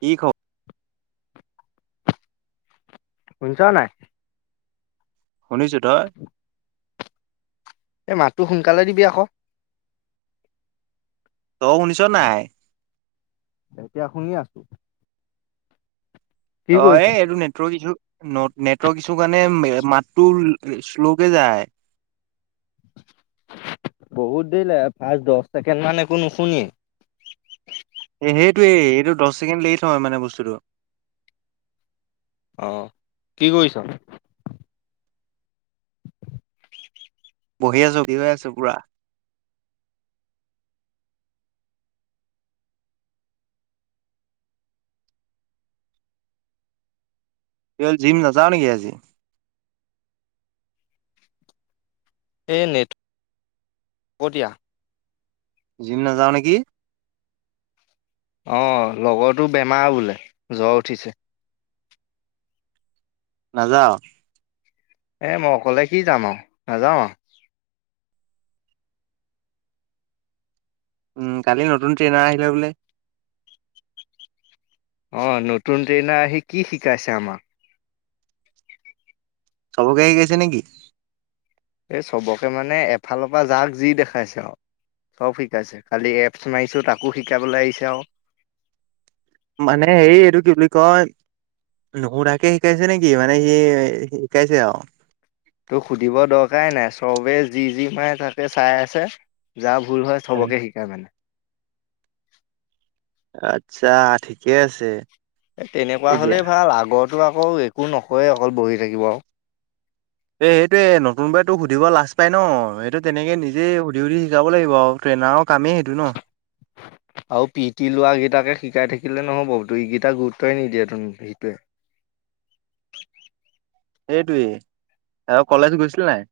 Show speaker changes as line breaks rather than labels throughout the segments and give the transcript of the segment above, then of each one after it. কি খ
শুনছানে নাই?
শুনিছো, তই?
এই মাতটো সোনকালে দিবি আকৌ?
তই শুনিছ‌নে নাই?
এতিয়া শুনি আছোঁ।
অ' এইটো নেটৱৰ্ক ইছু। নোট নেট ৰ্টৱক ইছু কাৰণে মাতটো শ্ল'কে যায়।
বহুত দেৰি লাগে, পাঁচ দহ ছেকেণ্ড মান একো নুশুনিয়েই।
সেইটোৱেই, এইটো দহ ছেকেণ্ড লে'ট হয় মানে বস্তুটো।
অ', কি কৰিছ?
বহি আছোঁ, থিয়হৈ আছোঁ পুৰা। কি হ'ল জিম নাযাৱ নেকি আজি?
এই নেট, হ'ব দিয়া।
জিম নাযাৱ নেকি?
অ', লগৰটো বেমাৰ বোলে, জ্বৰ উঠিছে।
নাযাৱ?
এ মই অকলে কি যাম আও, নাযাওঁ আও।
উম, কালি নতুন ট্ৰেইনাৰ আহিলে বোলে।
অ, নতুন ট্ৰেইনাৰ আহি কি শিকাইছে আমাক?
চবকে শিকাইছে নে কি?
এ, চবকে মানে এফালৰ পৰা যাক যি দেখাইছে আও। চব শিকাইছে। খালি এপছ মাৰিছো তাকো শিকাবলৈ আহিছে আও।
মানে হেই, এইটো কি বুলি কয়, নুসোধাকে শিকাইছে নে কি? মানে সি শিকাইছে আও?
তোৰ সুধিব দৰকাৰেই নাই, চবে যি যি মায়ে তাকে চাই আছে, যাৰ ভুল হয় চবকে শিকায় মানে। [inaudible]
আচ্ছা ঠিকেই আছে।
এই তেনেকুৱা
এতিয়া
হলেই ভাল, আগত টো আকৌ একো নকয় অকল বহি থাকিব আও।
এই সেইটোৱে নতুন বাই তোক সুধিব লাজ পায় ন? সেইটো তেনেকে নিজেই সুধি সুধি শিকাব লাগিব আও, ট্ৰেইনাৰৰ কামেই সেইটো ন?
আৰু পি টি লোৱা কিটাকে শিকাই থাকিলে নহব, ত ইকিটা গুৰুত্বই নিদিয়ে তোন সিটোৱে।
সেইটোৱে আৰু কলেজ গৈছিল নাই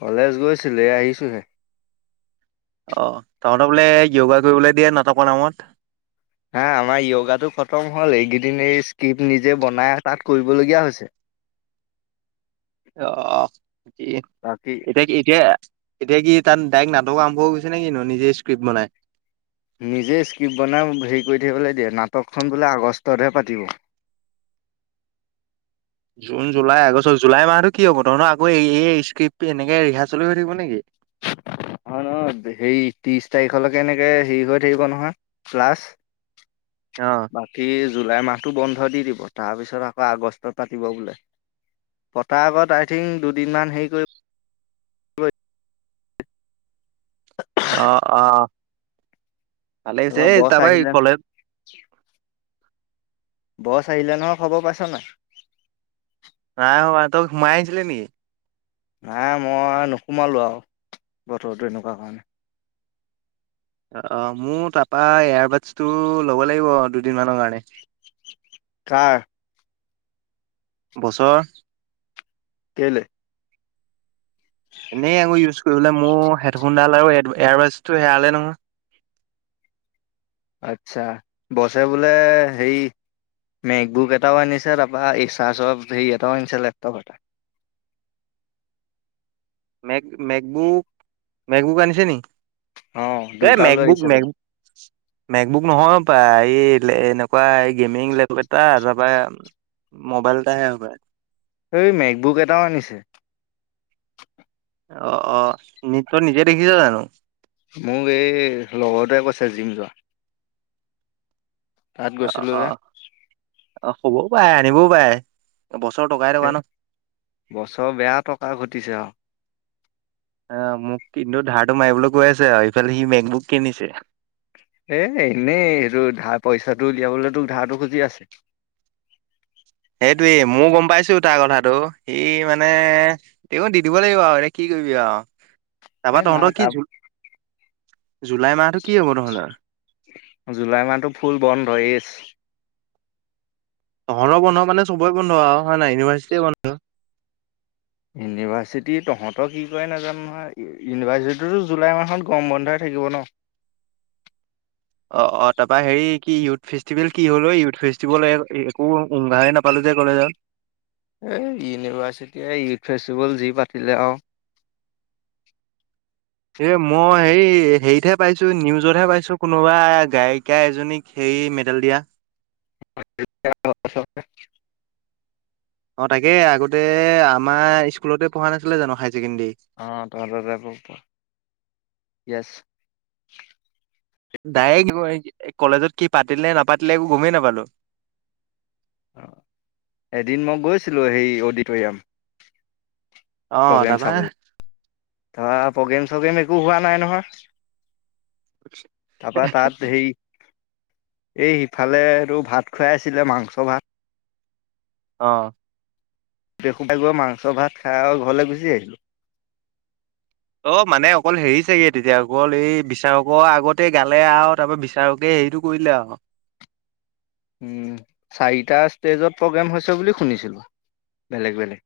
কলেজ গৈছিলো এয়া আহিছোঁহে।
তহঁতৰবোলে য়গা কৰিবলৈ দিয়ে নাটকৰ নামত
হা আমাৰ য়াগাটো খতম হ'ল এইকেইদিন এই স্কিপ্ট নিজে বনাই তাত কৰিবলগীয়া হৈছে।
অ কি
বাকী
এতিয়া কি এতিয়া এতিয়া কি তাত ডাইৰেক্ট নাটকো আৰম্ভ হৈ গৈছে নে কি নো নিজে স্কিপ্ট বনাই।
নিজে স্ক্ৰিপ্ট বনাই হেৰি কৰি থাকিবলৈ দিয়ে নাটকখন বোলে আগষ্টতহে পাতিব।
জুন জুলাই আগষ্ট জুলাই মাহতো কি হ'ব তহঁতৰ আকৌ এই স্ক্ৰিপ্ট এনেকে ৰিহাৰ্চল হৈ থাকিব নেকি
অ ন হেৰি ত্ৰিশ তাৰিখলৈকে এনেকে হেৰি হৈ থাকিব নহয় ক্লাছ।
অ
বাকি জুলাই মাহটো বন্ধ দি দিব তাৰপিছত আকৌ আগষ্টত পাতিব বোলে পতাৰ আগত আই থিংক দুদিনমান হেৰি কৰিব।
অ অ ভালে হৈছে
তাৰপৰা বছ
তাপাই
আহিলে
কলে
বছ আহিলে নহয় খবৰ পাইছ নাই
ত সোমাইজিলে নি
নাই মই নোসোমালো আৰু বতৰটো এনেকুৱা কাৰণে
অ মোৰ তাৰপৰা এয়াৰবাডছটো ল'ব লাগিব দুদিনমানৰ কাৰণে
কাৰ
বছৰ
কেলে
এনেই আকৌ ইউজ কৰিবলৈ মোৰ হেডফোনডাল আৰু এয়াৰবডছটো হেৰালে নহয়।
আচ্ছা বছে বোলে হেই মেকবুক এটাও আনিছে তাৰপৰা এই চাৰজফ হেৰি এটাও আনিছে লেপটপ এটা
মে মেকবুক মেকবুক আনিছে নি
অ'
এ
দুটা লৈ
মেকবুক
আহিছে বোলে।
মেবুক মেকবুক নহয় এই এনেকুৱা এই গেমিং লেপটপ এটা তাৰপা মোবাইল এটা হে হব।
এই মেকবুক এটাও আনিছে
অ অ নিত নিজে দেখিছ জানো
মোক এই লগৰতে কৈছে জিম যোৱা। তাত
অ
গৈছিলো
অ
যে।
অ হব। পুৱাই আনিবও পাৰে বছৰ টকাই টকা ন'
বছৰ বেয়া টকা ঘটিছে আৰু।
আহ মোক কিন্তু ধাৰটো মাৰিবলৈ কৈ আছে আৰু। ইফালে সি মেইন বুক কিনিছে।
এ এনেই সেইটো ধা পইচাটো উলিয়াবলৈ তোক ধাৰটো খুজি আছে।
সেইটোৱেই ময়ো গম পাইছো তাৰ কথাটো সি মানে তেওঁ দি দিব লাগিব আৰু এতিয়া কি কৰিবি আৰু
এ
তাৰপৰা
না
তহঁতৰ কি
তাৰ
[unintelligible] জুলাই মাহটো কি হ'ব তহঁতৰ
জুলাই মাহটো ফুল বন্ধ! য়েছ
তহঁতৰ বন্ধ মানে, চবৰেই বন্ধ আৰু হয় নে নাই, ইউনিভাৰ্চিটি বন্ধ?
ইউনিভাৰ্চিটি তহঁতৰ কি কৰে নাজানো নহয়। ইউনিভাৰ্চিটিতো জুলাই মাহত গৰম বন্ধই থাকিব ন'?
অ', অ' তাৰপৰা হেৰি, কি ইউথ ফেষ্টিভেল কি হ'ল ঐ ইউথ ফেষ্টিভেল [unintelligible] একো উম-ঘামে নাপালোঁ যে কলেজৰ।
এই ইউনিভাৰ্চিটিয়ে ইউথ ফেষ্টিভেল যি পাতিলে আৰু।
এই মই হেৰি হেৰিতহে পাইছো, নিউজতহে পাইছো কোনোবা গায়িকা এজনীক হেৰি মেডেল দিয়া।
[unintelligible]
অ', তাকে আগতে আমাৰ স্কুলতে পঢ়া নাছিলে জানো হাই ছেকেণ্ডেৰী।
অ', তহঁতৰ তাতে পঢ়িছিল। য়েছ।
ডাইৰেক্ট [unintelligible] কলেজত কি পাতিলে নাপাতিলে, একো গমেই নাপালোঁ।
[inaudible] এদিন মই গৈছিলোঁ, হেৰি অডিটৰিয়াম।
অ
প্ৰ'গ্ৰেম
তাৰপা
চাবলৈ। ধৰা প্ৰ'গ্ৰেম-চ'গ্ৰেম একো হোৱা নাই নহয়। তাৰপা তাত হেৰি এই সিফালেটো ভাত খুৱাই আছিলে, মাংস ভাত।
অ'।
গোটেইসোপাই গৈ মাংস ভাত খাই আৰু ঘৰলৈ গুচি আহিলোঁ।
অ', মানে অকল হেৰি চাগে, তেতিয়া অকল এই বিচাৰকৰ আগতে গালে আৰু তাৰপৰা বিচাৰকে হেৰিটো কৰি দিলে আৰু।
উম, চাৰিটা ষ্টেজত প্ৰ'গ্ৰেম হৈছে বুলি শুনিছিলোঁ বেলেগ, বেলেগ।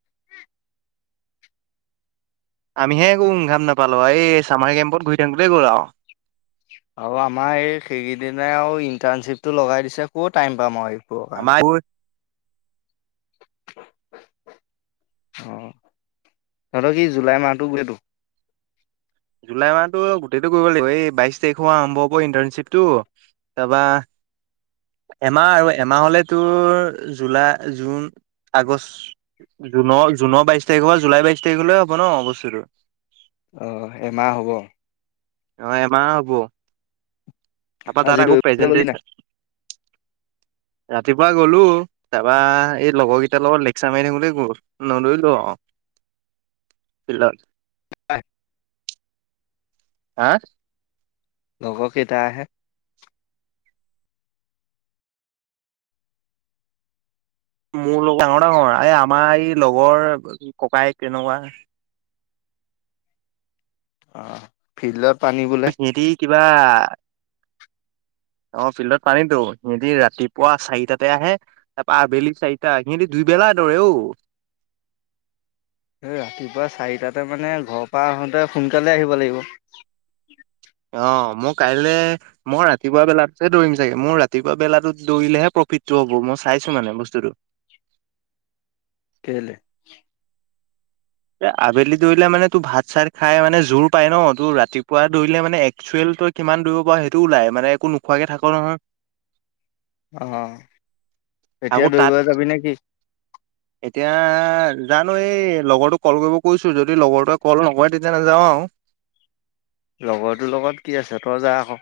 আমিহে একো উম-ঘাম নাপালোঁ! এই ছামাৰ কেম্পত ঘূৰি থাকোতেই গ'ল আৰু।
আৰু আমাৰ এই সেইকেইদিনাই আৰু ইণ্টাৰ্ণশ্বিপটো লগাই দিছে ক'ত টাইম পাম আৰু। এইবোৰৰ
আমাৰ পৈ
অহ, সিহঁতৰ কি জুলাই মাহটো বোলে
জুলাই মাহটো গোটেইটো কৰিব লাগিব এই বাইশ তাৰিখৰ পৰা আৰম্ভ হ'ব ইণ্টাৰ্ণশ্বিপটো তাৰপৰা এমাহ আৰু এমাহ হ'লে তোৰ জুলাই, জুন, আগষ্ট জুনৰ জুনৰ বাইশ তাৰিখৰ পৰা জুলাই বাইশ তাৰিখলে হ'ব ন' বস্তুটো।
অহ, এমাহ হ'ব।
অ', এমাহ হ'ব। তাপা তাত
আজি
আকৌ
দৌৰিবলৈ গ'লি নাই?
প্ৰেজেণ্টচন ৰাতিপুৱা গ'লো তাৰপা এই লগৰকেইটাৰ লগত লেকচাৰ মাৰি থাকোতে গ'ল নদৌৰিলো আৰু ফিল্ডত।
হয়।
হা?
লগৰকেইটা আহে।
মোৰ লগত ডাঙৰ, ডাঙৰ এই আমাৰ এই লগৰ ককাইক তেনেকুৱা।
অহ, ফিল্ডত পানী বোলে।
সিহঁতি কিবা অ' ফিল্ডত পানীতো, সিহঁতি ৰাতিপুৱা চাৰিটাতে আহে, তাৰপা আবেলি চাৰিটা, সিহঁতি দুইবেলা দৌৰে ঔ।
এ ৰাতিপুৱা চাৰিটাতে মানে ঘৰৰ পৰা আহোঁতে সোনকালে আহিব লাগিব।
অ' মই কাইলে মই ৰাতিপুৱা বেলাতহে দৌৰিম চাগে, মোৰ ৰাতিপুৱা বেলাটোত দৌৰিলেহে প্ৰফিটটো হ'ব মই চাইছো মানে বস্তুটো।
কে'লে'?
এ আবেলি দৌৰিলে মানে তোৰ ভাত চাত খাই মানে জোৰ পাই ন, তোৰ ৰাতিপুৱা দৌৰিলে মানে একচুৱেল তই কিমান দৌৰিব পাৰ সেইটো ওলাই মানে একো নোখোৱাকে থা'ক নহয়।
অ' এতিয়া
আকৌ তাত
দৌৰিবলৈ যাবি নেকি?
এতিয়া জানো এই লগৰটোক ক'ল কৰিব কৈছো, যদি লগৰটোৱে ক'ল নকৰে তেতিয়া নাযাওঁ আৰু।
লগৰটোৰ লগত কি আছে তই যা আকৌ।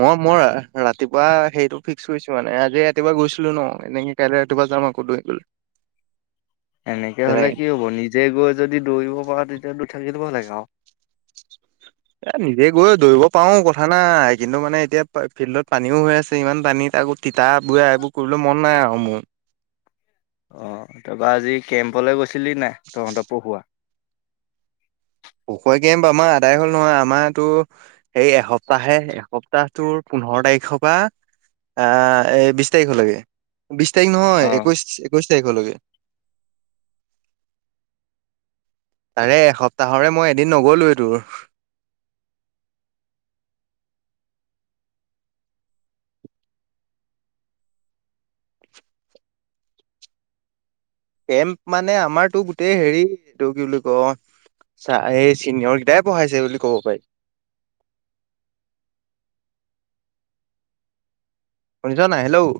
মই মই ৰাতিপুৱা হেৰিটো ফিক্স কৰিছো, মানে আজি ৰাতিপুৱা গৈছিলো ন, এনেকে কাইলে ৰাতিপুৱা যাম আকৌ দৌৰিবলৈ।
এনেকে হ'লে
তেনেকে
কি হ'ব নিজে গৈ যদি দৌৰিব পাৰ তেতিয়াটো থাকি দিব লাগে। অ'।
এ নিজে গৈ দৌৰিব পাৰো কথা নাই, কিন্তু মানে এতিয়া ফিল্ডত পানীওঁ হৈ আছে, ইমান পানীত আকৌ তিতা বুৰা এইবোৰ কৰিবলৈ মন নাই আৰু মোৰ।
অ', তাৰপৰা আজি কেম্পলৈ গৈছিলি নাই তহঁতে পঢ়োৱা?
ওসৈ গেম আমাৰ আদায় হ'ল নহয়। আমাৰতো সেই এসপ্তাহহে এসপ্তাহটোৰ পোন্ধৰ তাৰিখৰ পৰা আহ এ বিশ তাৰিখলৈকে। বিচ তাৰিখ নহয়,
অ'।
একৈশ, একৈশ [unintelligible] আৰে এসপ্তাহৰে মই এদিন নগলোৱে তোৰ। কেম্প মানে আমাৰতো গোটেই হেৰি এইটো কি বুলি কয় অ', চা, এই চিনিয়ৰ কেইটাই পঢ়াইছে বুলি ক'ব পাৰি। শুনিছ নাই? হেল্ল'!